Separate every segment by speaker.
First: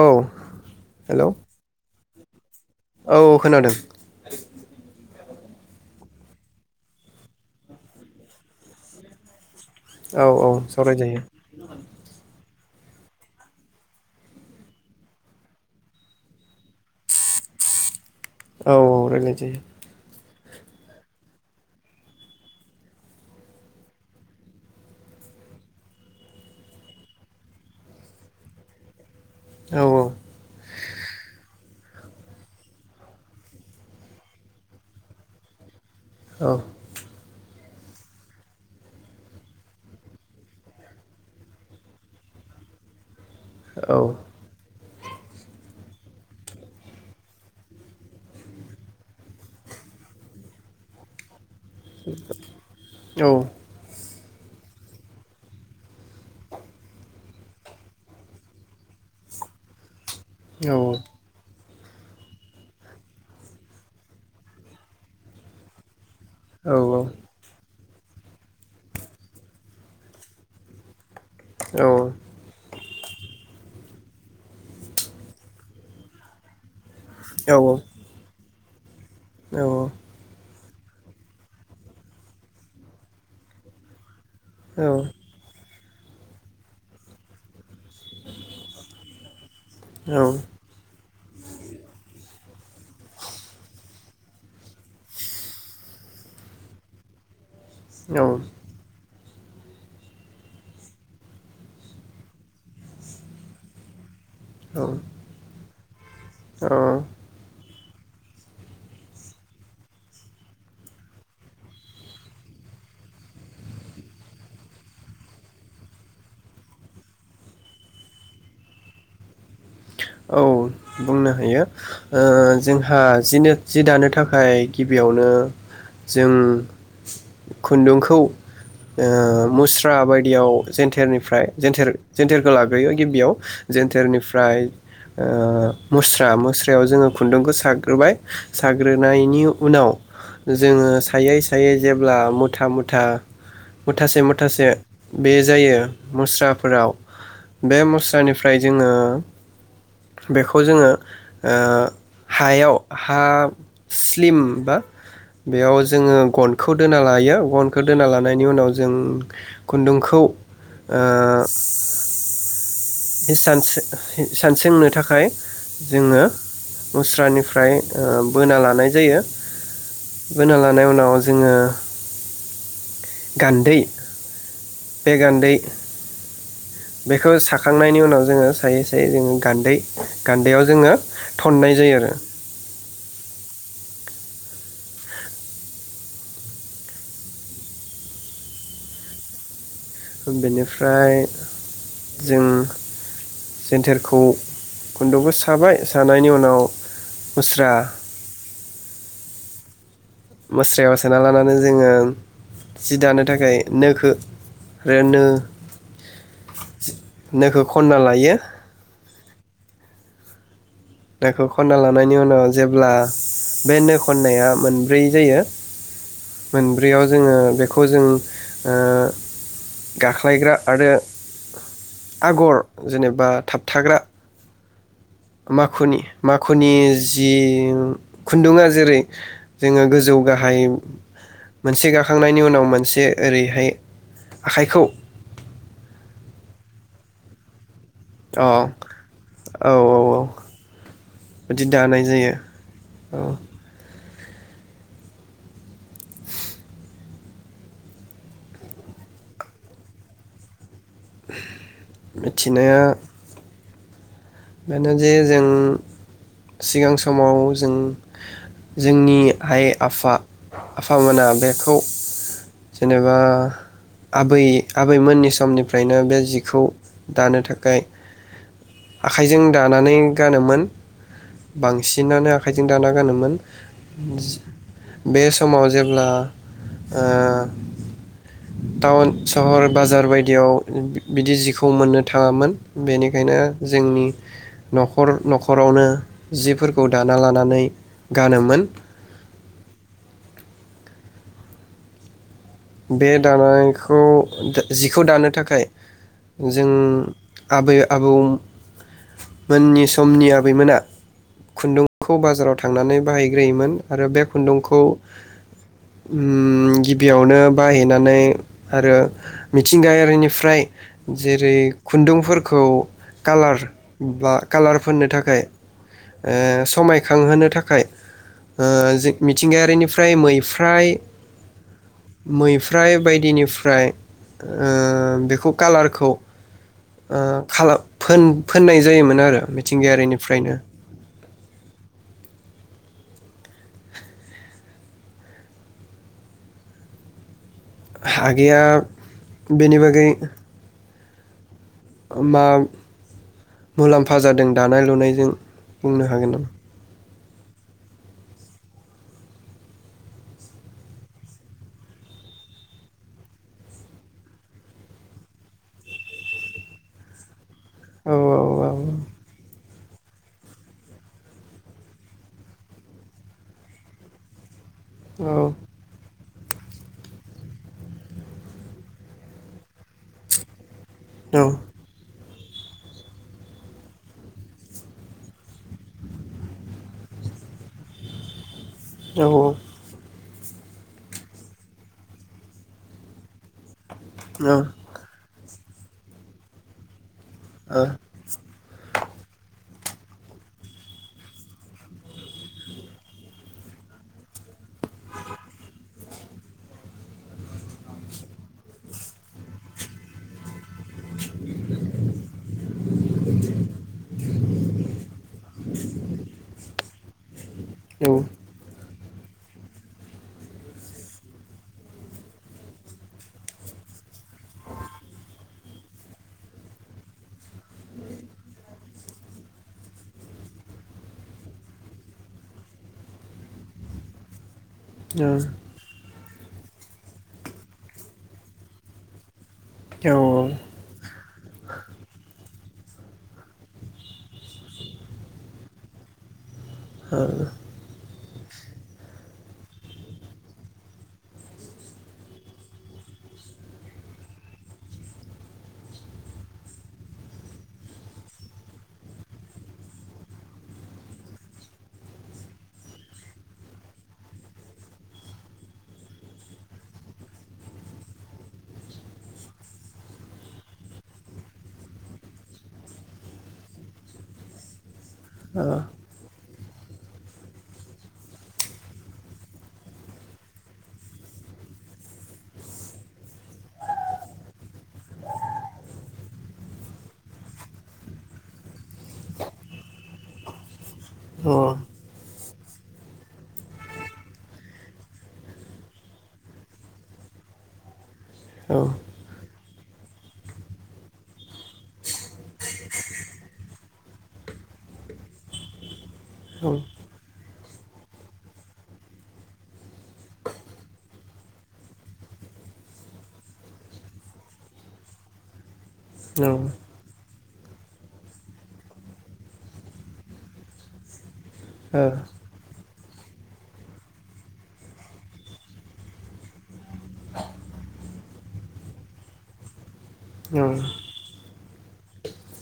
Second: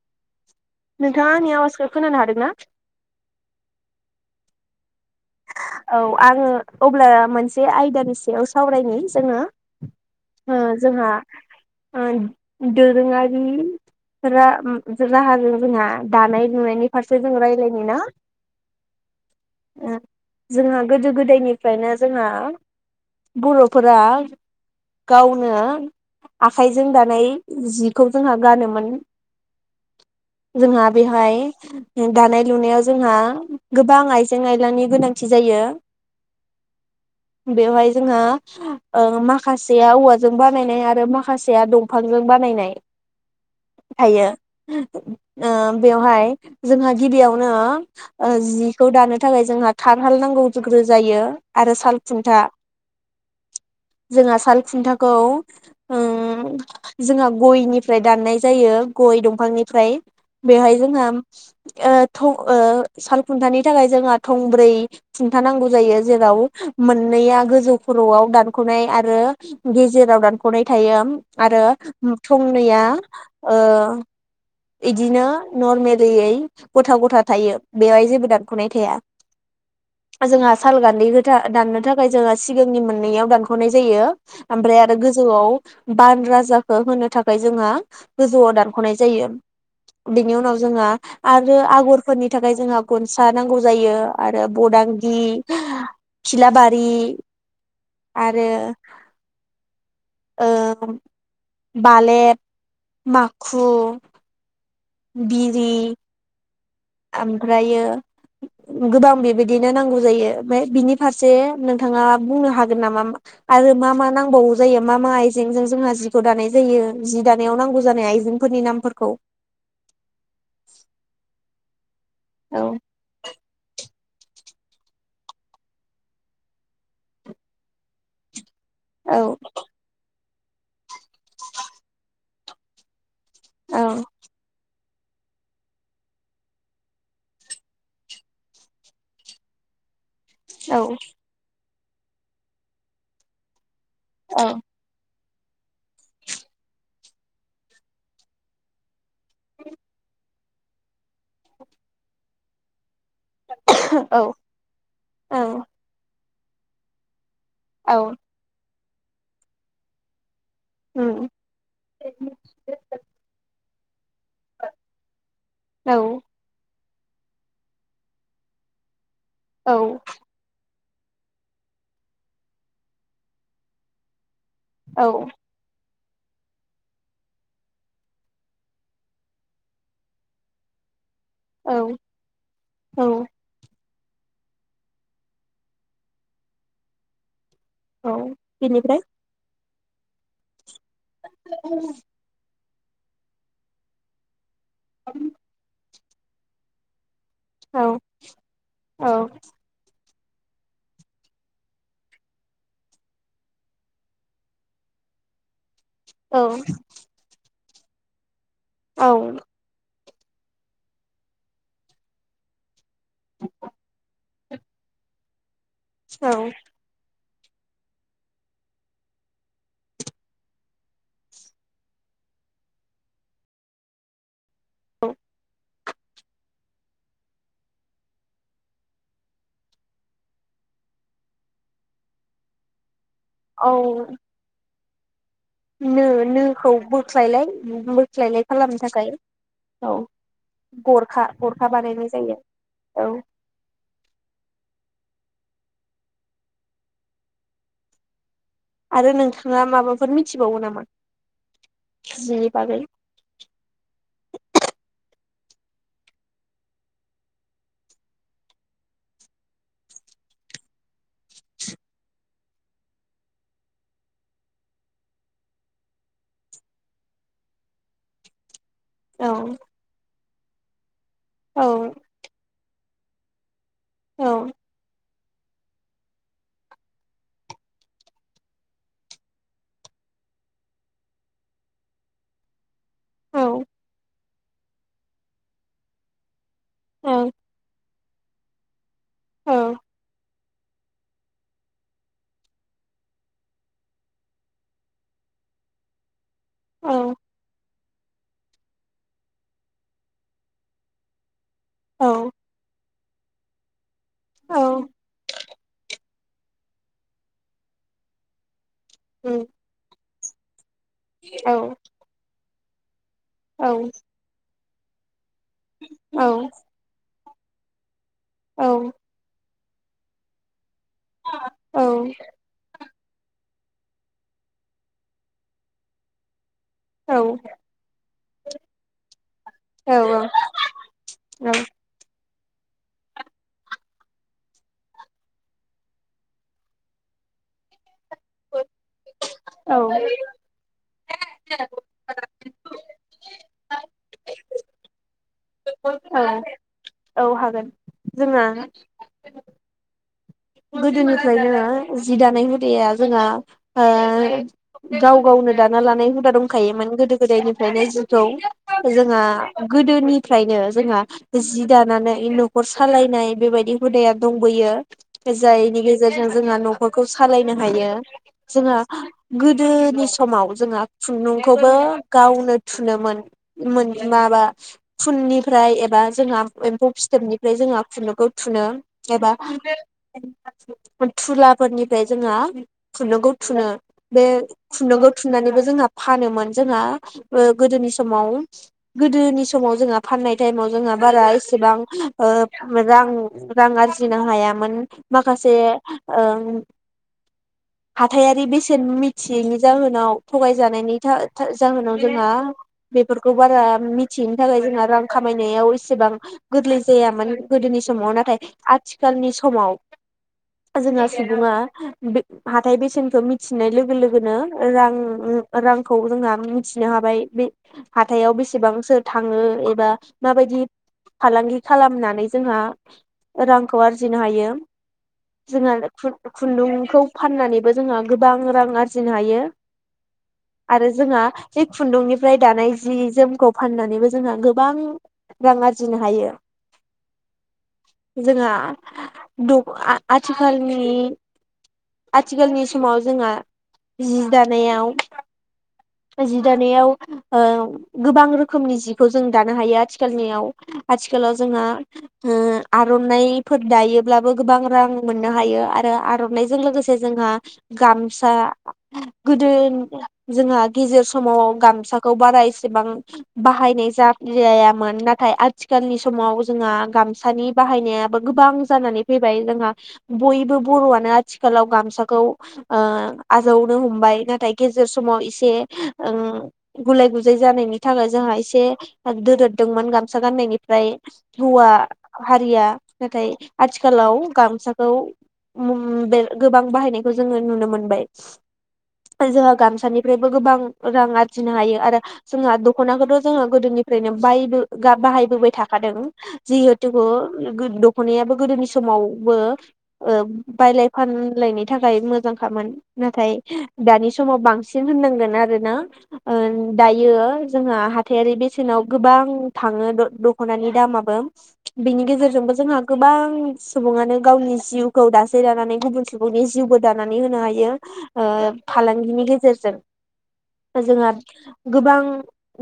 Speaker 1: औ। हेलौ
Speaker 2: नोंथाङा आंनिआव सो खोनानो हादोंना।
Speaker 1: औ खोनादों
Speaker 2: औ आङो अब्ला मोनसे आयदानि सिङाव सावरायनि जोङो।
Speaker 1: औ औ सावरायजायो।
Speaker 2: दोरोङारिफोरा ओम राहा जोंहक दानाय लुनायनि फारसे जों रायलायनि ना।
Speaker 1: औ औ रायलायजायो।
Speaker 2: जोंहा गोदो गोदायनिफ्रायनो जोंहा बर'फोरा गावनो आखाइजों दानाय जिखौ जोंहा गानोमोन।
Speaker 1: औ
Speaker 2: जोंहा बिहाय दानाय लुनायाव जोंहा गोबां आइजें आयलानि गोनां थि जायो।
Speaker 1: औ
Speaker 2: बेवहाय जोंहा ओ माखासेया औवाजों बानायनाय आरो माखासेया दंफांजों बानायनाय।
Speaker 1: औ
Speaker 2: [unintelligible] ओ बेवहाय जोंहा गिबियावनो ओ जिखौ दानो थाखाय जोंहा खारहाल नांगौग्रो जायो। आरो साल खुन्था
Speaker 1: औ
Speaker 2: जोंङा साल खुन्थाखौ उम जोंङा गयनिफ्राय दाननाय जायो गय दंफांनिफ्राय
Speaker 1: औ
Speaker 2: बेहाय जोंहा ओ थ ओ सालखुन्थानि थाखाय जोंहा थं ब्रै खुन्था नांगौ जायो। जेराव
Speaker 1: औ
Speaker 2: मोननैया गोजौ खर'आव दानख'नाय आरो गेजेराव दानख'नाय थायो। आरो थंनैया ओ इदिनो नर्मलियै गथा गथा थायो बेवहाय जेबो दान खनाय थाया
Speaker 1: औ
Speaker 2: जोंहा साल गान्दै [unintelligible] दाननो थाखाय जोङो [unintelligible] मोननैयाव दानखनाय जायो ओमफ्राय आरो
Speaker 1: औ
Speaker 2: गोजौआव बान राजाखौ होनो थाखाय जोङा गोजौआव दानखनाय जायो बेनि उनाव जोङा आरो आगरफोरनि थाखाय जोंङा गनसा नांगौ जायो आरो बदांगि खिलाबारि आरो ओ बालेद माखु
Speaker 1: औ
Speaker 2: बिरि
Speaker 1: औ औ
Speaker 2: आमफ्रायो गोबां बेबायदिनो नांगौ जायो ओमफ्राय बिनि फारसे नोंथांङा बुंनो हागोन नामा आरो मा मा नांबावौ जायो मा मा आइजेंजों जोंहा जिखौ दानाय जायो जि दानायाव नांगौ जानाय आइजेंफोरनि नामफोरखौ
Speaker 1: बुंनो हायो ओ
Speaker 2: औ
Speaker 1: जोंहा जिनो जि दानो थाख थाखाय गिबियावनो जों खुन्दुंखौ ओ
Speaker 2: औ
Speaker 1: मुस्रा बाय बेयाव जेन्थेरनिफ्राय जेेन्थेेर जेन्थेरखौ लाग्रोयो गिबियाव
Speaker 2: औ
Speaker 1: जेन्थेरनिफ्राय ओ मुस्रा मुस्रायाव जोंङो खुन्दुंखौ साग्रोबाय साग्रोनायनि उनाव जोंङो सायै सा थायो जेब्ला मुथा मुथा मुथासे
Speaker 2: औ
Speaker 1: मुथासे बे जायो मुस्राफोराव बे मुस्रानिफ्राय जोंङो बेखौ जोंङो ओ हायाव हा
Speaker 2: औ
Speaker 1: स्लिम बा
Speaker 2: औ
Speaker 1: बेयाव जोंङो गनखौ दोना लायो गनखौ
Speaker 2: औ
Speaker 1: दोना लानायनि उनाव जों खुन्दुंखौ ओ
Speaker 2: उम
Speaker 1: सि द इसान सोंनो थाखाय
Speaker 2: औ
Speaker 1: जोंङो मुस्रानिफ्राय ओ बोना लानाय जायो।
Speaker 2: औ।
Speaker 1: थां उनाव जोङो गान्दै। बे
Speaker 2: औ
Speaker 1: गान्दै बेखौ साखांनायनि उनाव जोंङो सायै सायै जोंञगान्दै गान्दैयाव जोंङो थननाय
Speaker 2: औ
Speaker 1: जायो आरो
Speaker 2: औ औ बिनिफ्राय
Speaker 1: ओ बेनिफ्रा ओमफ्राय
Speaker 2: औ
Speaker 1: जों जेन्टोरखौ खुन्दुंबो साबाय। थानायनि उनाव मुस्रा।
Speaker 2: औ औ
Speaker 1: मुस्रायाव सोना लानानै जोङो जि दानो थाखाय नोखौ आरो नो
Speaker 2: औ।
Speaker 1: नोखौ खनना लायो।
Speaker 2: औ।
Speaker 1: नखौ खनना लानायनि उनाव जेब्ला बे नो खननाया मोनब्रै जायो। मोनब्रैयाव जोङो बेखौ जों ओ गाख्लायग्रा आरो आगर जेनेबा थाबथाग्रा।
Speaker 2: औ।
Speaker 1: माखुनि माखुनि जि खुन्दुङा जेरै जोङो गोजौ गाहाय मोनसे गाखांनायनि उनाव मोनसे
Speaker 2: औ
Speaker 1: ओरैहाय आखाइखौ
Speaker 2: नो नोखौ बोख्लायलाय।
Speaker 1: अ
Speaker 2: बोस्लायनाय
Speaker 1: औ
Speaker 2: खालामनो थाखाय औ गरखा
Speaker 1: बिदि
Speaker 2: गरखा
Speaker 1: दानाय
Speaker 2: बानायनाय जायो औ। आरो नोंथाङा माबाफोर मिथिबावो नामा? जिनि बागै
Speaker 1: मिथिनाया बेखायनो जे जों सिगां समाव जों जोंनि आइ-आफा आफामोना बेखौ जेनेबा आबै आबैमोननि समनिफ्रायनो बे जिखौ दानो थाखाय आखाइजों
Speaker 2: औ
Speaker 1: दानानै गानोमोन।
Speaker 2: औ
Speaker 1: बांसिनानो आखाइजों दाना गानोमोन। जि
Speaker 2: औ
Speaker 1: बे समाव जेब्ला टाउन सहर बाजार बायदियाव बिदि जिखौ मोननो थाङामोन बेनिखायनो
Speaker 2: औ
Speaker 1: जोंनि न'खर न'खरावनो जिफोरखौ दाना लानानै गानोमोन।
Speaker 2: औ।
Speaker 1: बे दानायखौ जिखौ दानो थाखाय जों
Speaker 2: औ
Speaker 1: आबै आबौ मोननि समनि आबैमोना
Speaker 2: औ
Speaker 1: खुन्दुंखौ बाजाराव थांनानै बायग्रोहोयोमोन आरो बे खुन्दुंखौ
Speaker 2: औ
Speaker 1: उम गिबियावनो बायहैनानै आरो
Speaker 2: उम
Speaker 1: मिथिंगायारिनि फ्राय
Speaker 2: औ
Speaker 1: जेरै खुन्दुंफोर खौ कालार
Speaker 2: औ
Speaker 1: ब्ला कालार फोननो थाखाय
Speaker 2: औ
Speaker 1: ओ समाय खांहोनो थाखाय ओ जे मिथिंगाया रिनिफ्राय मैफ्राय
Speaker 2: औ
Speaker 1: मैफ्राय बायदिनिफ्राय ओ बेखौ कालारखौ ओ खालार फोन फोननाय जायोमोन आरो मिथिंगायारिनिफ्रायनो। आगैया
Speaker 2: औ
Speaker 1: बेनि बागै
Speaker 2: औ
Speaker 1: मा मुलाम्फा जादों दानाय लुनायजों बुंनो
Speaker 2: औ।
Speaker 1: हागोन नामा?
Speaker 2: औ हागोन जोङो गोदोनिफ्रायनो जि दानाय हुदाया जोंहा ओ गाव गावनो दाना लानाय हुदा दंखायोमोन गोदो गोदायनि फ्रायनो
Speaker 1: औ
Speaker 2: जिखौ जोंहा गोदोनिफ्रायनो जोंहा जि दानानै नखर सालायनाय बेबायदि हुदाया दंबोयो।
Speaker 1: औ
Speaker 2: जायनि गेजेरजों जोंहा नखरखौ सालायनो हायो जोंहा गोदोनि समाव जोंहा
Speaker 1: औ
Speaker 2: खुन्दुंखौबो गावनो थुनो मोन मोन माबा खुननिफ्राय एबा जोंहा एम्फौ फिथोबनिफ्राय जोंहा खुनदुंखौ थुनो।
Speaker 1: औ
Speaker 2: एबा थुलाफोरनिफ्राय जोंहा खुनदुंखौ थुनो। बे
Speaker 1: औ औ
Speaker 2: खुन्दुंखौ थु फिनानैबो जोंहा फानोमोन जोंहा ओ गोदोनि समाव गोदोनि समाव जोंहा फाननाय टाइमाव जोंहा बारा एसेबां ओ रां रां आरजिनो हायामोन। माखासे ओ हाथाइयारि बेसेन मिथियैनि जाहोनाव थगायजानायनि था जाहोनाव जोंहा बेफोरखौ बारा मिथिहैनो थाखाय जोंहा रां खामायनायाव एसेबां गोरलै जायामोन गोदोनि समाव नाथाय आथ थिखालनि समाव जोंहा सुबुङा बे हाथाइ बेसेनखौ मिथिनाय लोगो लोगोनो रां रांखौ जोंहा मिथिनो हाबाय बे हाथायाव बेसेबांसो थाङो एबा माबायदि फालांगि खालामनानै जोंहा रांखौ आरजिनो हायो। जोंहा खुन्दुंखौ फाननानैबो जोंहा गोबां रां आरजिनो हायो। आरो जोंहा बे खुन्दुंनिफ्राय दानाय जि जोमखौ फाननानैबो जोंहा गोबां रां आरजिनो हायो।
Speaker 1: औ
Speaker 2: जोंहा दख आथिखालनि आथिखालनि समाव जोंहा जि दानायाव जि दानायाव ओ गोबां रोखोमनि जिखौ जों दानो हायो आथिखालनियाव आथिखालाव जोंहा ओ आर'नाइफोर दायो। ब्लाबो गोबां रां मोननो हायो आरो आर'नाइजों लोगोसे जोंहा गामसा गोदो जोंहा गेजेर समाव गामसाखौ बारा एसेबां बाहायनाय जायामोन ना नाथाय आथिखालनि समाव जोंहा गामसानि बाहायनायाबो गोबां जानानै फैबाय जोंहा बयबो बर'आनो आथिखालाव गामसाखौ ओ आजावनो हमबाय नाथाय गेजेर समाव एसे ओ गुलाय गुजाय जानायनि थाखाय जोंहा एसे दोरोददोंमोन गामसा गाननायनिफ्राय हौवा हारिया नाथाय आथिखालाव गामसाखौ ओम बे गोबां बाहायनायखौ जोङो नुनो मोनबाय।
Speaker 1: औ
Speaker 2: जोंहा गामस सानिफ्रायबो गोबां रां आरजिनो हायो आरो जोंहा दख'नाखौथ' जोंङो गोदोनिफ्रायनो बायबो बाहायबोबाय थाखादों
Speaker 1: औ
Speaker 2: जिहेथु दखनायाबो गोदोनि समावबो ओ बायलाय फानलायनि थाखाय मोजांखामोन नाथाय दानि समाव बांसिन होननांगोन आरोना। ओ
Speaker 1: औ
Speaker 2: दायो जोंहा हाथाइयारि बेसेनाव गोबां थाङो द-दख'नानि दामाबो बिनि गेजेरजोंबो जोंहा गोबां सुबुङानो गावनि जिउखौ दासे दानानै गुबुन सुबुंनि जिउबो दानानै होनो हायो ओ फालांगिनि गेजेरजों जोंहा गोबां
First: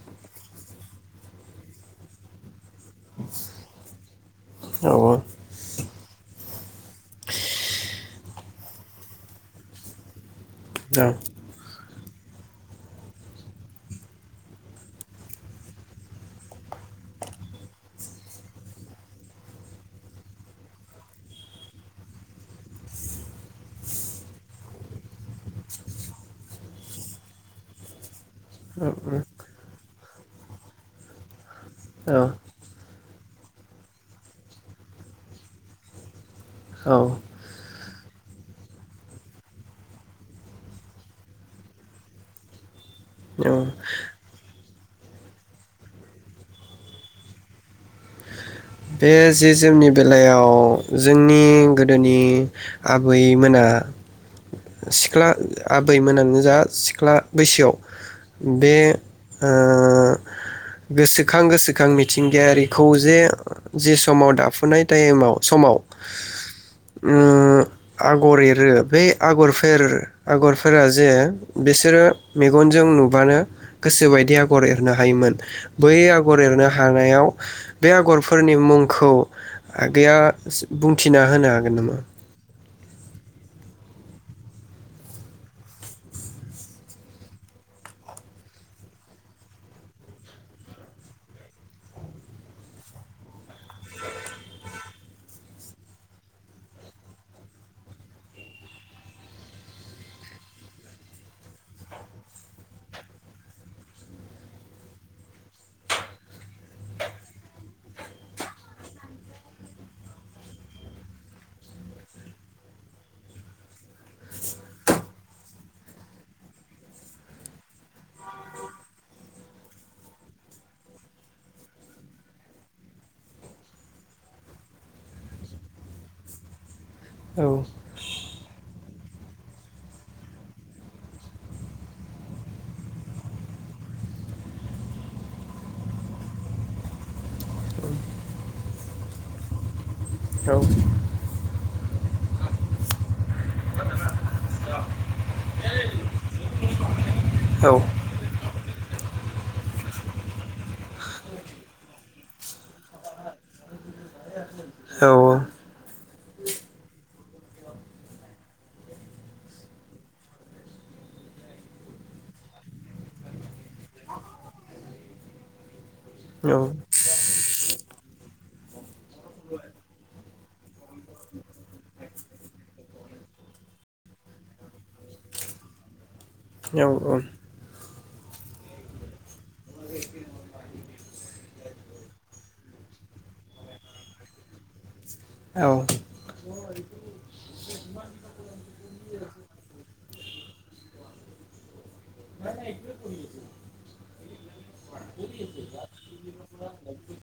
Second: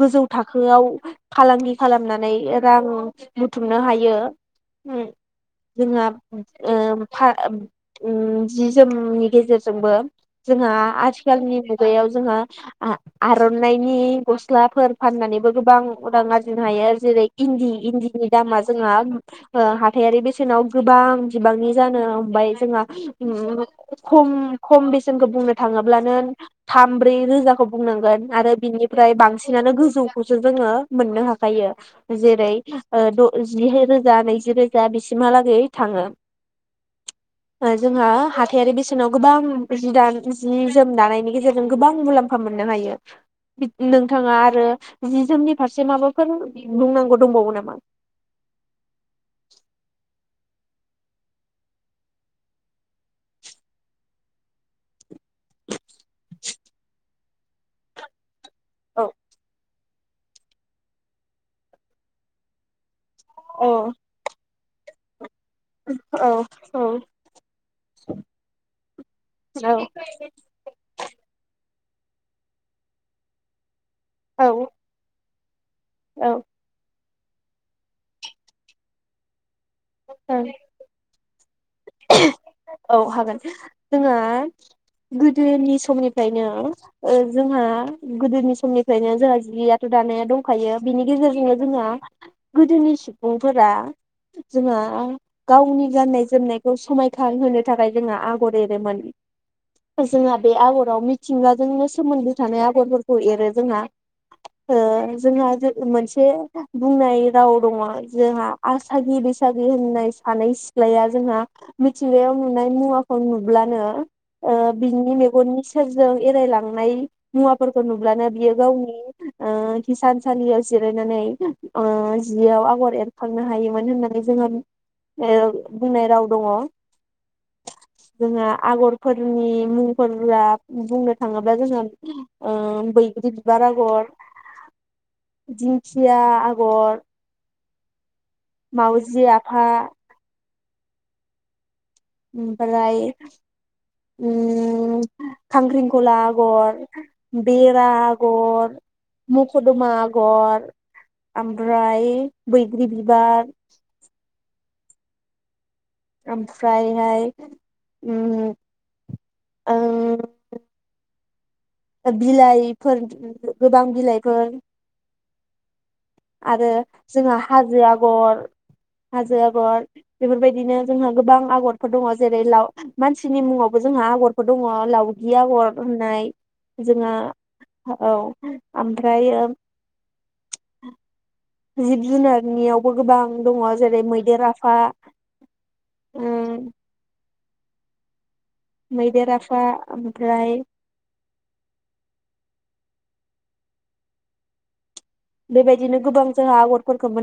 Speaker 2: गोजौ थाखोआव फालांगि खालामनानै रां बुथुमनो हायो। जोंहा ओ फा जि जोमनि गेजेरजोंबो। जोंहा आथिखालनि याव जोंहा आ-आर'नाइनि गस्लाफोर फाननानैबो गोबां रां आरजिनो हायो जेरै इन्दि इन्दिनि दामा जोंहा ओ हा हाथायारि बेसेनाव गोबां बिबांनि जानो ओमफ्राय जोंहा खम खम बेसेनखौ बुंनो थाङोब्लानो थाम ब्रै रोजाखौ बुंनांगोन आरो बिनिफ्राय बांसिनानो गोजौखौसो जोङो मोननो हाखायो जेरै ओ द जि रोजा नैजि रोजा। दा बिसिमहालागै थाङो।
Speaker 1: औ।
Speaker 2: जोंहा हाथाइयारि बेसेनाव गोबां जि दा जि जोम दानायनि गेजेरजों गोबां मुलाम्फा मोननो हायो नोंथाङा आरो जि जोमनि फारसे माबाफोर बुंनांगौ दंबावो नामा?
Speaker 1: बे जि जोंनि बेलायाव जोंनि गोदोनि आबैमोना सिख्ला आबैमोनानो जा सिख्ला बैसोआव बे
Speaker 2: औ
Speaker 1: ओ गोसोखां गोसोखां मिथिंगायारिखौ जे
Speaker 2: औ
Speaker 1: जे समाव दाब फुनाय टाइमाव समाव
Speaker 2: औ
Speaker 1: ओ आगर एरो बे
Speaker 2: औ
Speaker 1: आगरफोर आगरफोरा जे बेसे बिसोरो मेगनजों नुबानो गोसोबायदि आगर
Speaker 2: औ
Speaker 1: एरनो हायोमोन। बै
Speaker 2: औ
Speaker 1: आगर एरनो हानायाव बे आगर फोरनि मुंखौ आगैया बुंथि थिना होनो हागोन नामा?
Speaker 2: औ हागोन जोंङा गोदोनि समनिफ्रायनो ओ जोंहा गोदोनि समनिफ्रायनो जोंहा जियाथ' दानाया दंखायो बिनि गेजेरजोंनो जोंहा गोदोनि सुबुंफोरा जोंहा गावनि गाननाय जोमनाय समायखां होनो थाखाय जोंहा आगर एरोमोन जोंहा बे आगराव मिथिंगाजोंनो सोमोन्दो थानाय आगरफोरखौ एरो जोंहा ओ जोंहा जो मोनसे बुंनाय राव दङ जोंहा आसागि बैसागि होननाय सानै सिख्लाया जोंहा मिथिंगायाव नुनाय मुवाखौ नुब्लानो ओ बिनि मेगननि सेरजों एरायलांनाय मुवाफोरखौ नुब्लानो बियो गावनि ओ हिसानसालियाव जिरायनानै ओ जियाव आगर एरखांनो हायोमोन होननानै जोङो ओ बुंनाय राव दङ
Speaker 1: औ
Speaker 2: जोंहा आगरफोरनि मुंफोरा बुंनो थाङोब्ला जोंहा ओ बैग्रि बिबार आगर दिंखिया आगर माउजि आफा
Speaker 1: औ
Speaker 2: ओमफ्राय ओम खांख्रिंखला आगर
Speaker 1: औ
Speaker 2: बेरा आगर मख'दमा आगर ओमफ्राय बैग्रि बिबार ओमफ्रायहाय ओम ओ बिलाइफोर गोबां बिलाइफोर आरो
Speaker 1: औ
Speaker 2: जोंहा हाजो आगर हाजो आगर बेफोरबायदिनो जोंहा गोबां आगरफोर दङ जेरै लाव मानसिनि मुङावबो जोंहा आगरफोर दङ लावगि आगर होननाय।
Speaker 1: औ
Speaker 2: जोंहा
Speaker 1: औ।
Speaker 2: औ ओमफ्राय ओ जिब जुनारनियावबो गोबां दङ जेरै मैदेर आफा
Speaker 1: औ औ
Speaker 2: ओ मैदेर आफा ओमफ्राय बेबायदिनो गोबां जोंहा आगरफोरखौ मोन